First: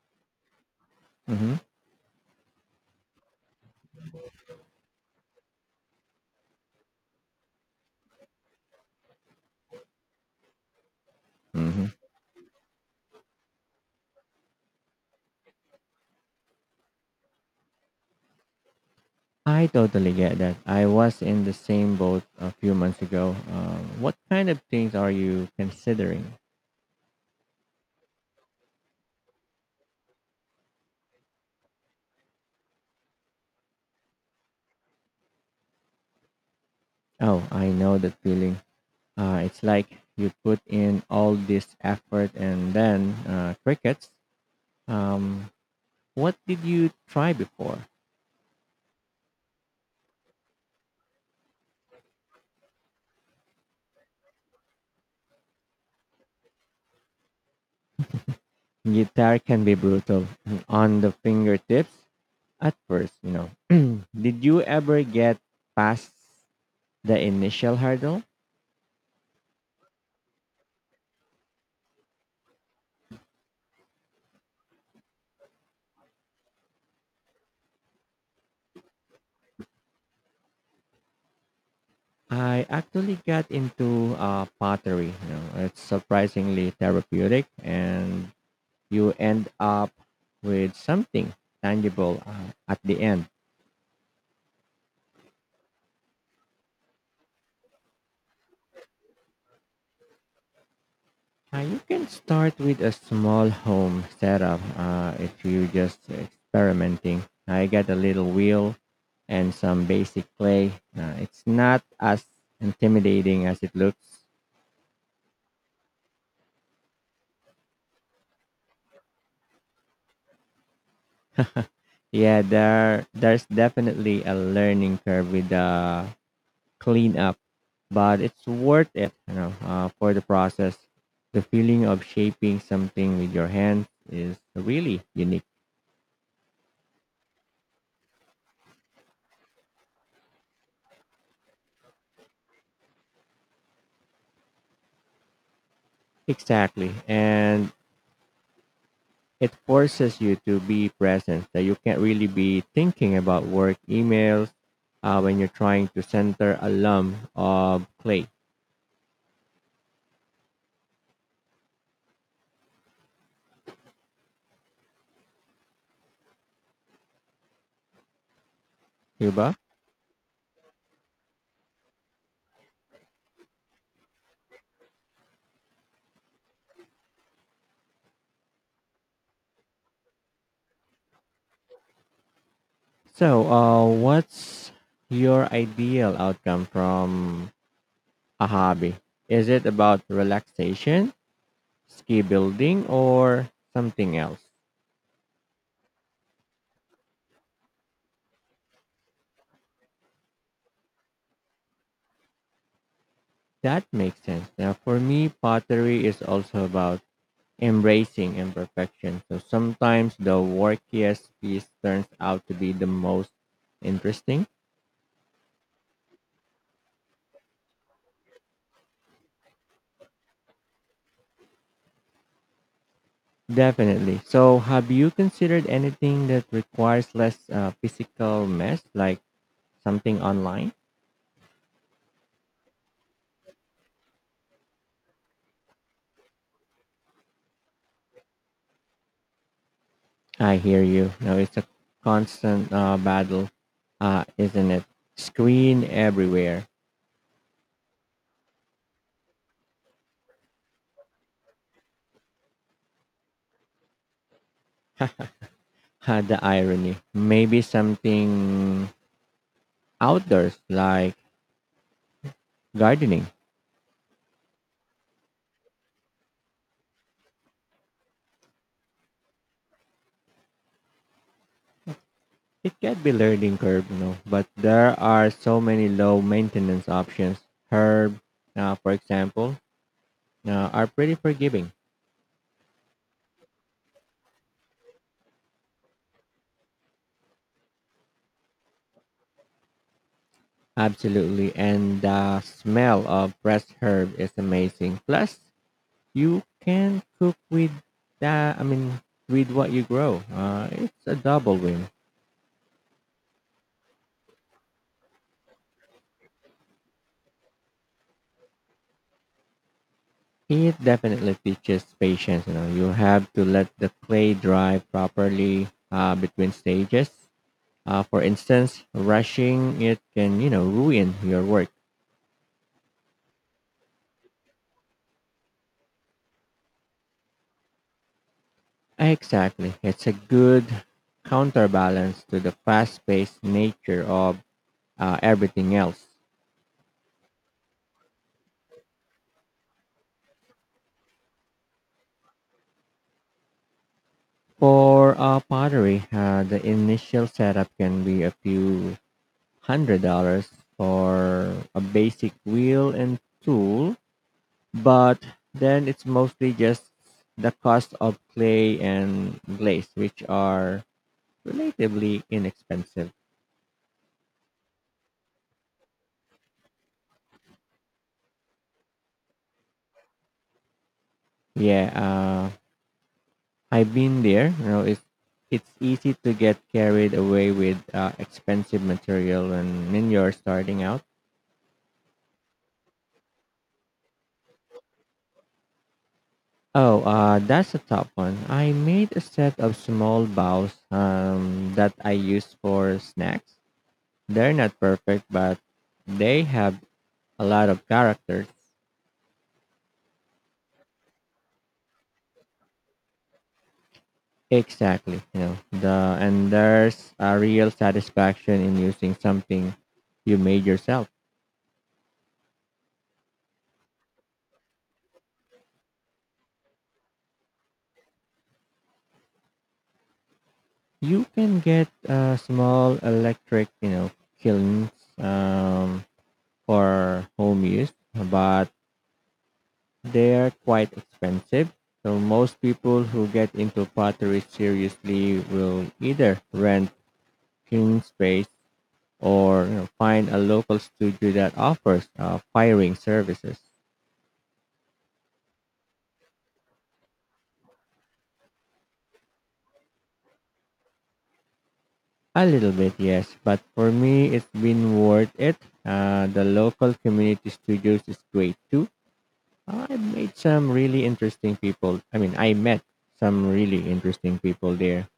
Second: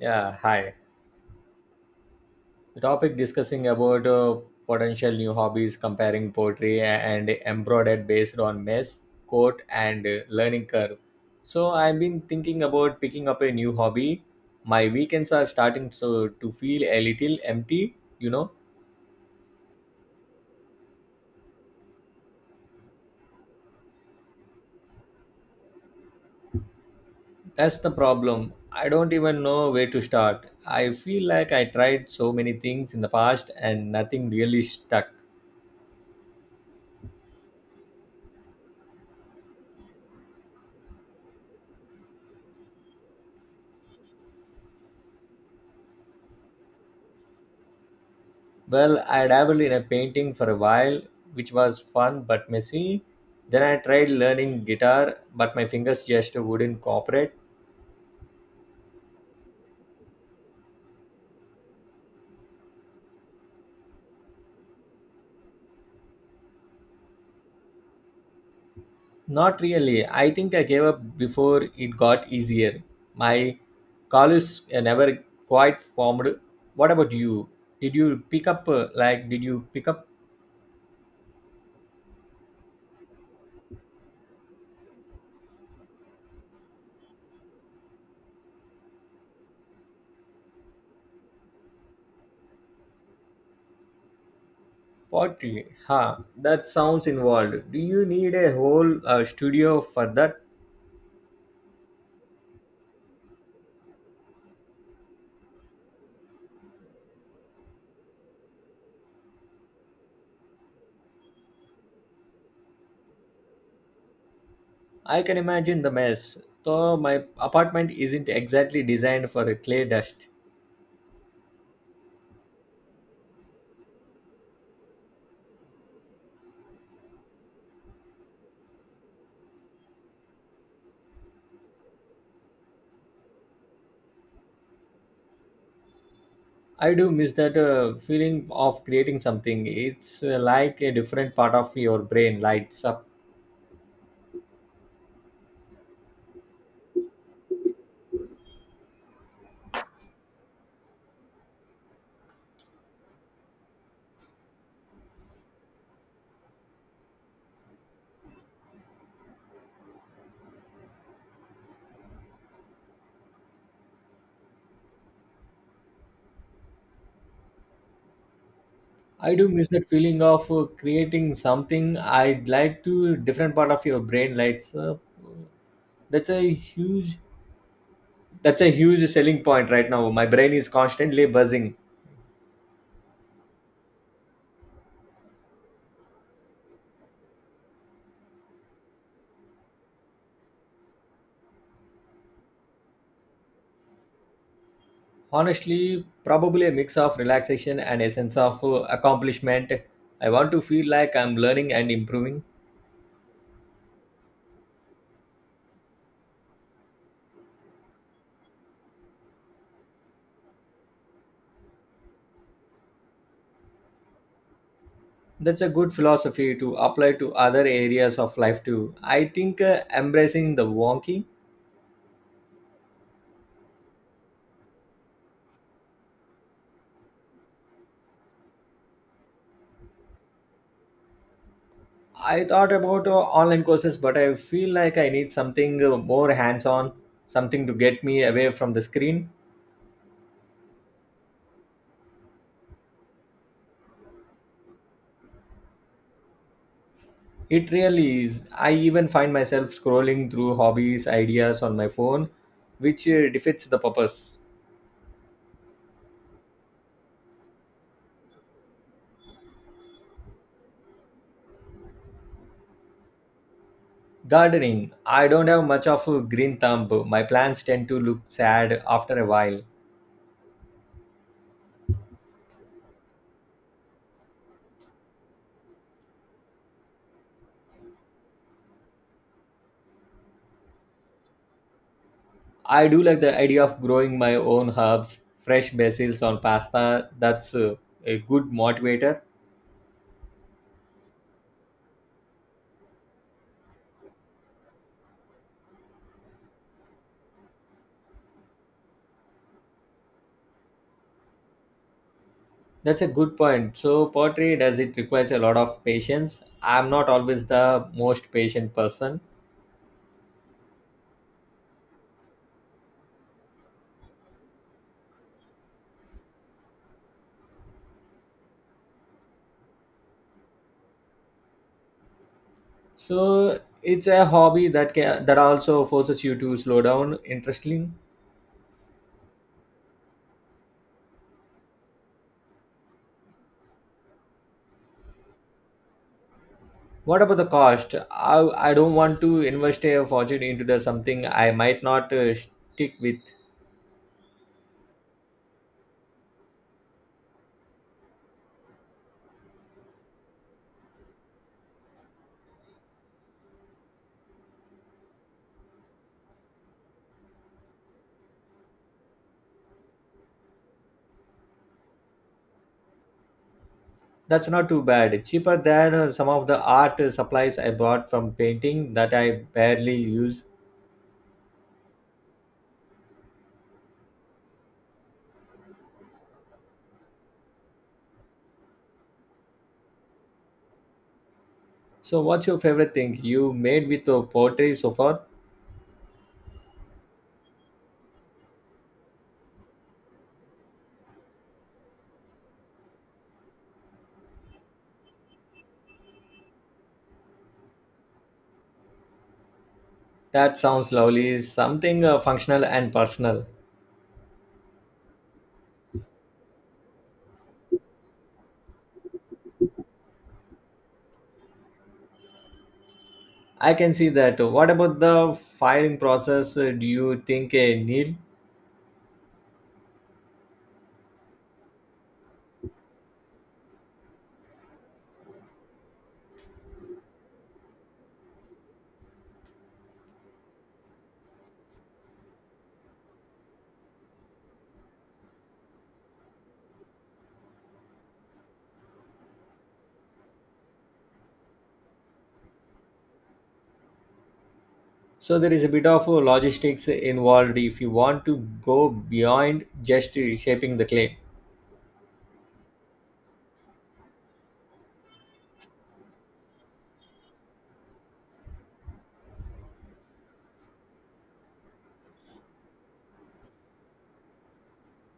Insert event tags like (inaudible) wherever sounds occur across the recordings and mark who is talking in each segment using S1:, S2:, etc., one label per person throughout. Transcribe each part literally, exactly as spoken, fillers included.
S1: Yeah, hi.
S2: Mm-hmm.
S1: The topic discussing about uh, potential new hobbies, comparing poetry and embroidered based on mess, coat, and uh, learning curve. So
S2: Mm-hmm.
S1: I've been thinking about picking up a new hobby. My weekends are starting to, to feel a little empty, you know.
S2: I totally get that. I was in the same boat a few months ago. Um, what kind of things are you considering?
S1: That's the problem. I don't even know where to start. I feel like I tried so many things in the past and nothing really stuck.
S2: Oh, I know that feeling. Uh, it's like you put in all this effort and then uh, crickets. Um, what did you try before?
S1: Well, I dabbled in a painting for a while, which was fun but messy. Then I tried learning guitar, but my fingers just wouldn't cooperate.
S2: Guitar can be brutal (clears throat) on the fingertips at first, you know. (clears throat) Did you ever get past the initial hurdle?
S1: Not really. I think I gave up before it got easier. My callus uh, never quite formed. What about you? Did you pick up uh, like did you pick up
S2: I actually got into uh, pottery. You know, it's surprisingly therapeutic, and you end up with something tangible uh, at the end.
S1: pottery? Huh, that sounds involved. Do you need a whole uh, studio for that?
S2: Uh, you can start with a small home setup uh, if you are just experimenting. I got a little wheel and some basic clay. Uh, it's not as intimidating as it looks.
S1: I can imagine the mess, though my apartment isn't exactly designed for a clay dust.
S2: Yeah, there there's definitely a learning curve with the clean up, but it's worth it, you know, uh, for the process. The feeling of shaping something with your hands is really unique.
S1: I do miss that uh, feeling of creating something. It's uh, like a different part of your brain lights up.
S2: Exactly. And it forces you to be present, that you can't really be thinking about work emails uh, when you're trying to center a lump of clay.
S1: I do
S2: Diba?
S1: miss that feeling of uh, creating something. I'd like to different part of your brain lights up. That's a huge that's a huge selling point right now. My brain is constantly buzzing.
S2: So, uh, what's your ideal outcome from a hobby? Is it about relaxation ski building or something else?
S1: Honestly, probably a mix of relaxation and a sense of uh, accomplishment. I want to feel like I'm learning and improving.
S2: That makes sense. Now, for me, pottery is also about embracing imperfection. So sometimes the workiest piece turns out to be the most interesting.
S1: That's a good philosophy to apply to other areas of life too. I think uh, embracing the wonky.
S2: Definitely. So, have you considered anything that requires less uh, physical mess, like something online?
S1: I thought about uh, online courses, but I feel like I need something uh, more hands on, something to get me away from the screen.
S2: I hear you. Now, it's a constant uh, battle, uh, isn't it? Screen everywhere
S1: It really is. I even find myself scrolling through hobbies, ideas on my phone, which uh, defeats the purpose.
S2: had the irony. Maybe something outdoors like gardening.
S1: Gardening. I don't have much of a green thumb. My plants tend to look sad after a while.
S2: It can be learning curve, you know, but there are so many low maintenance options. Herb, uh, for example, uh, are pretty forgiving.
S1: I do like the idea of growing my own herbs, fresh basils on pasta. That's uh, a good motivator.
S2: Absolutely. And the smell of fresh herb is amazing. Plus, you can cook with that, I mean, with what you grow. Uh, it's a double win.
S1: That's a good point. So pottery does it requires a lot of patience. I'm not always the most patient person.
S2: It definitely teaches patience. You know, you have to let the clay dry properly uh, between stages. Uh, for instance, rushing it can, you know, ruin your work.
S1: So it's a hobby that can, that also forces you to slow down. Interesting.
S2: Exactly. It's a good counterbalance to the fast paced nature of uh, everything else.
S1: What about the cost? I, I don't want to invest a fortune into the something I might not uh, stick with.
S2: For uh, pottery, uh, the initial setup can be a few hundred dollars for a basic wheel and tool. But then it's mostly just the cost of clay and glaze, which are relatively inexpensive.
S1: That's not too bad. Cheaper than uh, some of the art uh, supplies I bought from painting that I barely use.
S2: Yeah, uh, I've been there. You know, it's it's easy to get carried away with uh, expensive material when, when you're starting out.
S1: So, what's your favorite thing you made with uh, pottery so far?
S2: Oh, uh, that's a top one. I made a set of small bows um, that I use for snacks. They're not perfect, but they have a lot of character.
S1: That sounds lovely. Something uh, functional and personal.
S2: Exactly. You know, the and there's a real satisfaction in using something you made yourself.
S1: I can see that. What about the firing process? Uh, Do you think a needle?
S2: You can get uh, small electric, you know, kilns um, for home use, but they're quite expensive. So most people who get into pottery seriously will either rent kiln space or you know, find a local studio that offers uh, firing services.
S1: So there is a bit of uh, logistics involved if you want to go beyond just uh, shaping the claim.
S2: A little bit, yes, but for me, it's been worth it. Uh, the local community studios is great too. Uh, I made some really interesting people. I mean, I met some really interesting people there.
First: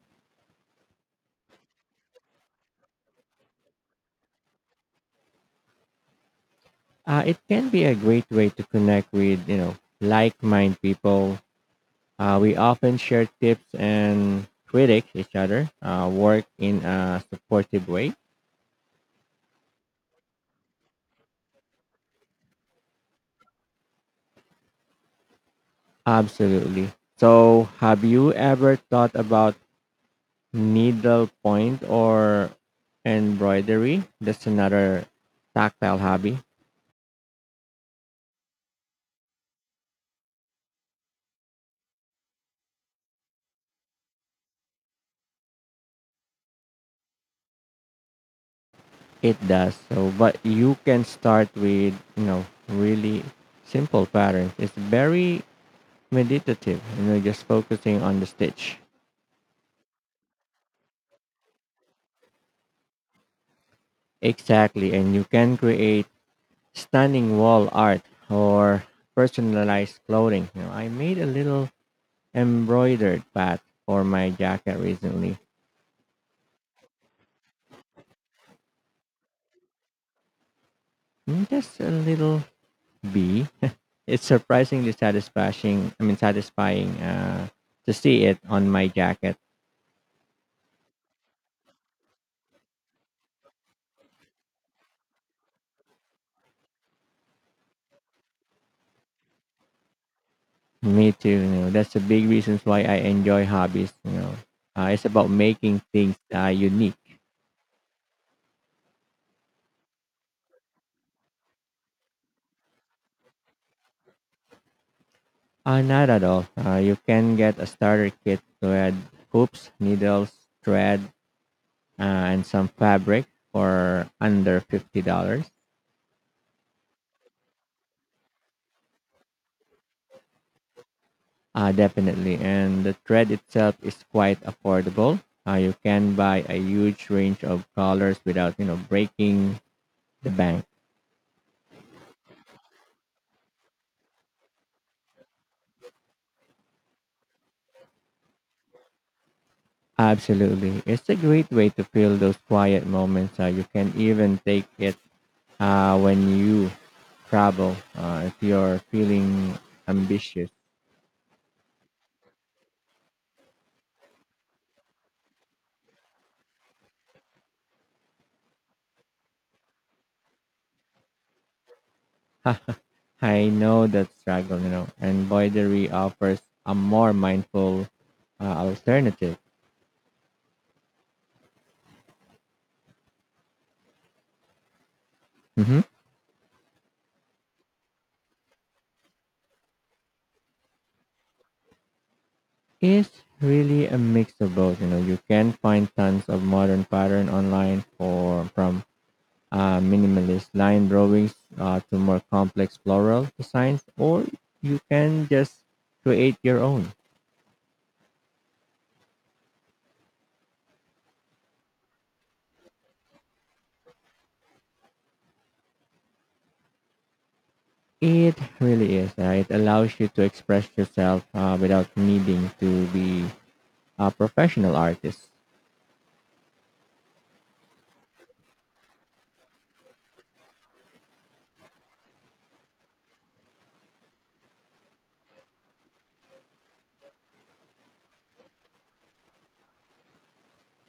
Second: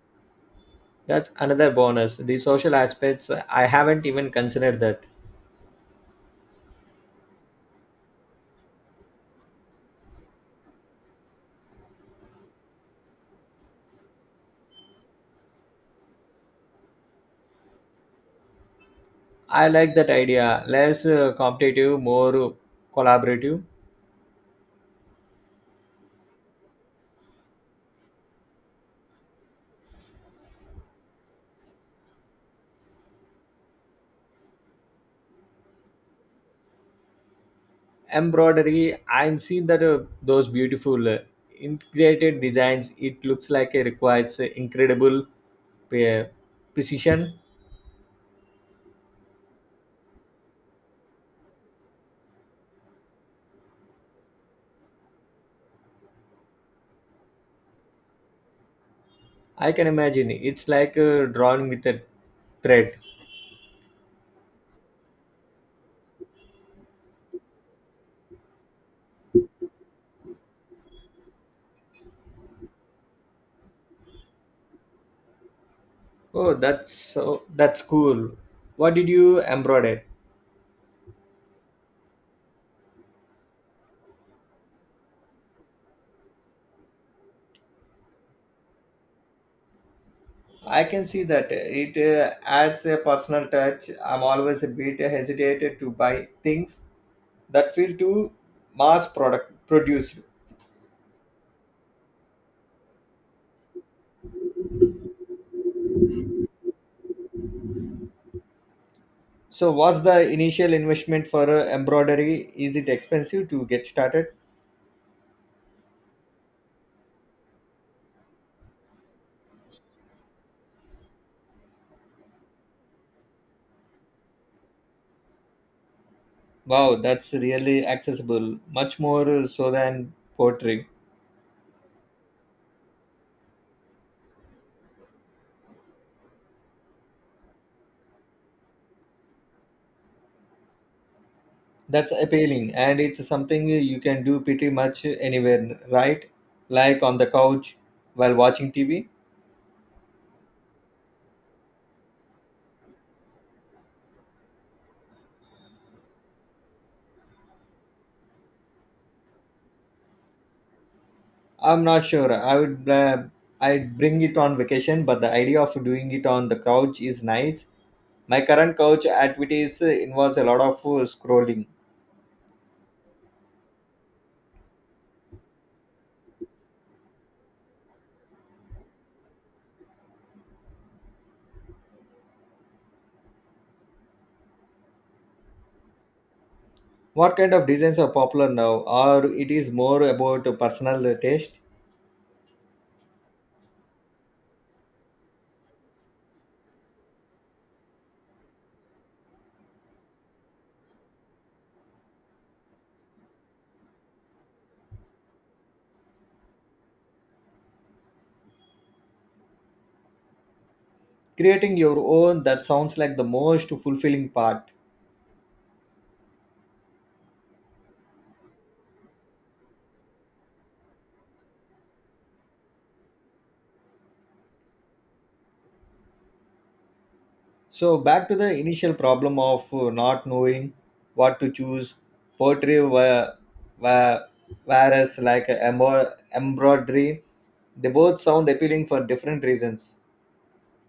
S1: That's another bonus. The social aspects, uh, I haven't even considered that.
S2: Uh, it can be a great way to connect with, you know, like-minded people. Uh, we often share tips and critique each other, uh, work in a supportive way.
S1: I like that idea. Less uh, competitive, more uh, collaborative.
S2: Absolutely. So, have you ever thought about needlepoint or embroidery? That's another tactile hobby.
S1: Embroidery, I've seen that uh, those beautiful uh, integrated designs, it looks like it requires uh, incredible uh, precision.
S2: It does so, but you can start with you know really simple patterns. It's very meditative. You know, just focusing on the stitch.
S1: I can imagine it's like uh, drawing with a thread.
S2: Exactly, and you can create stunning wall art or personalized clothing. You know, I made a little embroidered pad for my jacket recently.
S1: Oh, that's so that's cool. What did you embroider?
S2: Mm, Just a little bee. It's surprisingly satisfying. I mean, satisfying uh, to see it on my jacket.
S1: I can see that it uh, adds a personal touch. I'm always a bit hesitant to buy things that feel too mass product produced.
S2: Me too. You know, that's a big reason why I enjoy hobbies. You know, uh, it's about making things uh, unique.
S1: So, what's the initial investment for uh, embroidery? Is it expensive to get started?
S2: Uh, not at all. Uh, you can get a starter kit with hoops, needles, thread, uh, and some fabric for under fifty dollars.
S1: Wow, that's really accessible, much more uh, so than pottery.
S2: Uh, definitely, and the thread itself is quite affordable. Uh, you can buy a huge range of colors without you know breaking the bank.
S1: That's appealing, and it's something you can do pretty much anywhere, right? Like on the couch while watching T V.
S2: Absolutely. It's a great way to feel those quiet moments. Uh, you can even take it uh, when you travel uh, if you're feeling ambitious.
S1: I'm not sure. I would uh, I'd bring it on vacation, but the idea of doing it on the couch is nice. My current couch activities uh, involves a lot of uh, scrolling.
S2: (laughs) I know that struggle, you know, embroidery offers a more mindful uh, alternative. Hmm.
S1: What kind of designs are popular now, or it is more about personal taste?
S2: It's really a mix of both, you know. You can find tons of modern pattern online for from uh, minimalist line drawings uh, to more complex floral designs, or you can just create your own.
S1: Creating your own that sounds like the most fulfilling part.
S2: It really is. Uh, it allows you to express yourself uh, without needing to be a professional artist.
S1: So back to the initial problem of uh, not knowing what to choose. Poetry, were, were, whereas like a embro- embroidery, they both sound appealing for different reasons.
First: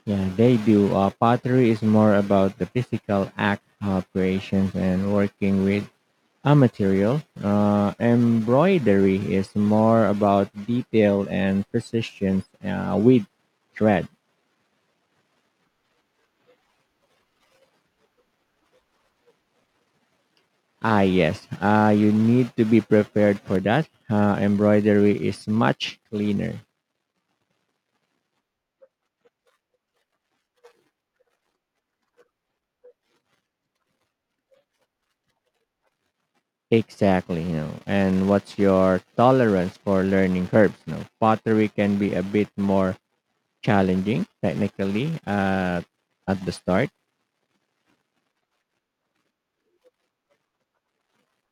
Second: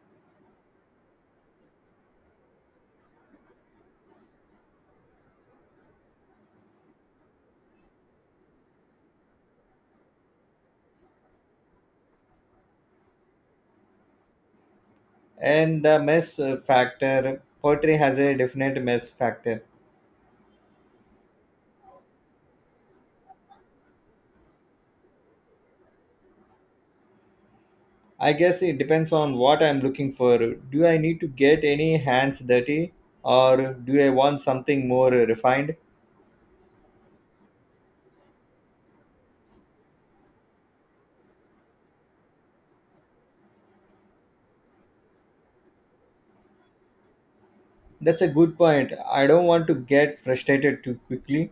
S2: Yeah, they do. Uh, pottery is more about the physical act of creations and working with a material. Uh, embroidery is more about detail and precision uh, with thread.
S1: And the mess uh, factor, poetry has a definite mess factor.
S2: Ah, yes. Uh, you need to be prepared for that. Uh, embroidery is much cleaner.
S1: I guess it depends on what I'm looking for. Do I need to get any hands dirty, or do I want something more refined?
S2: Exactly, you know. And what's your tolerance for learning curves? You know, pottery can be a bit more challenging technically uh, at the start.
S1: That's a good point. I don't want to get frustrated too quickly.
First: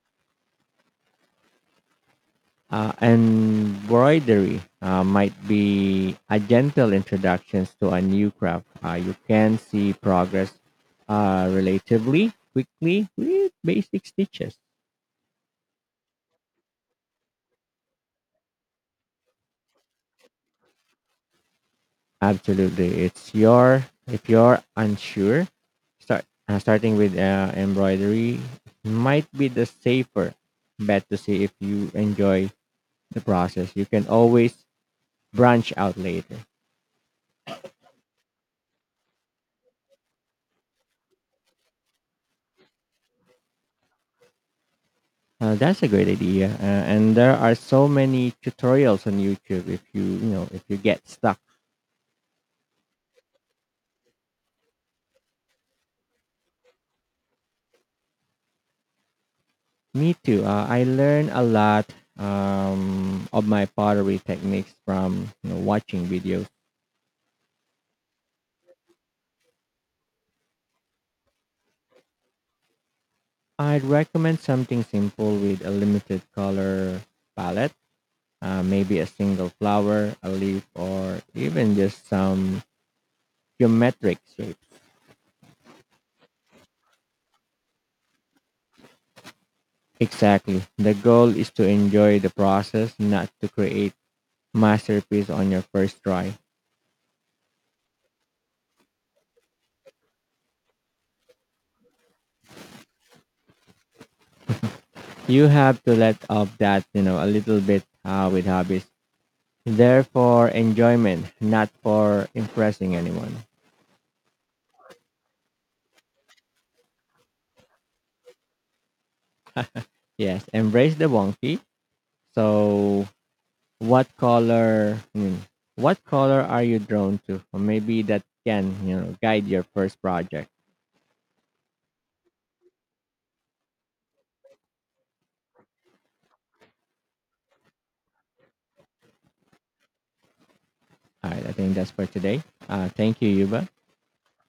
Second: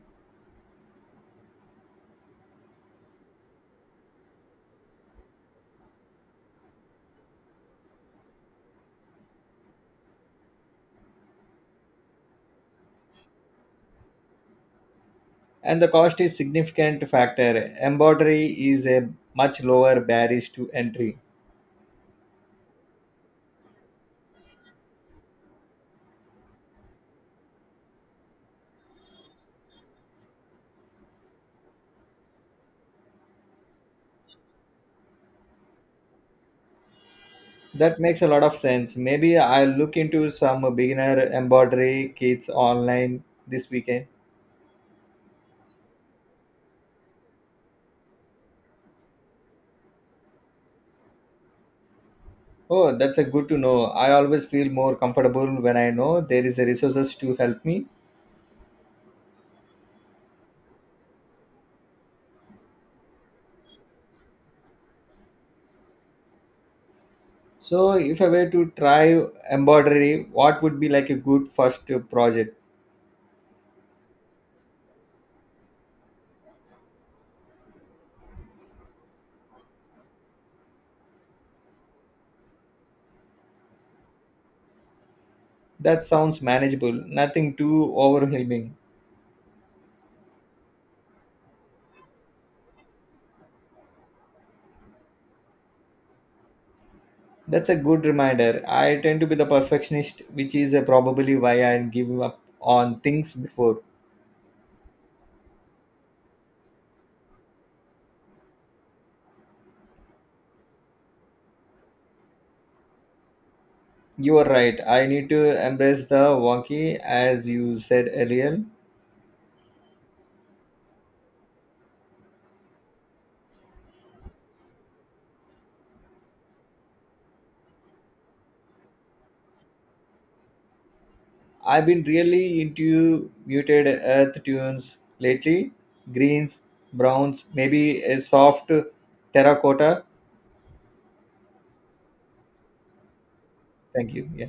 S2: Uh, embroidery uh, might be a gentle introduction to a new craft. Uh, you can see progress uh, relatively quickly with basic stitches.
S1: And the cost is significant factor embroidery is a much lower barrier to entry.
S2: Absolutely. It's your if you're unsure, start uh, starting with uh, embroidery might be the safer bet to see if you enjoy the process. You can always branch out later.
S1: That makes a lot of sense. Maybe I'll look into some beginner embroidery kits online this weekend.
S2: Uh, that's a great idea, uh, and there are so many tutorials on YouTube. If you you know if you get stuck,
S1: Oh, that's a good to know. I always feel more comfortable when I know there is a resources to help me.
S2: me too. Uh, I learn a lot um, of my pottery techniques from you know, watching videos.
S1: So if I were to try embroidery what would be like a good first project?
S2: I'd recommend something simple with a limited color palette, uh, maybe a single flower, a leaf, or even just some geometric shapes.
S1: That sounds manageable, nothing too overwhelming.
S2: Exactly. The goal is to enjoy the process, not to create masterpiece on your first try.
S1: That's a good reminder. I tend to be the perfectionist, which is uh, probably why I give up on things before.
S2: You have to let off that, you know, a little bit uh, with hobbies. They're for enjoyment, not for impressing anyone.
S1: You are right. I need to embrace the wonky, as you said earlier.
S2: Yes, embrace the wonky. So what color I mean, what color are you drawn to, or maybe that can you know guide your first project.
S1: I've been really into muted earth tunes lately. Greens, browns, maybe a soft terracotta.
S2: All right, I think that's for today. Uh, thank you, Yuba.
S1: Thank you. Yeah.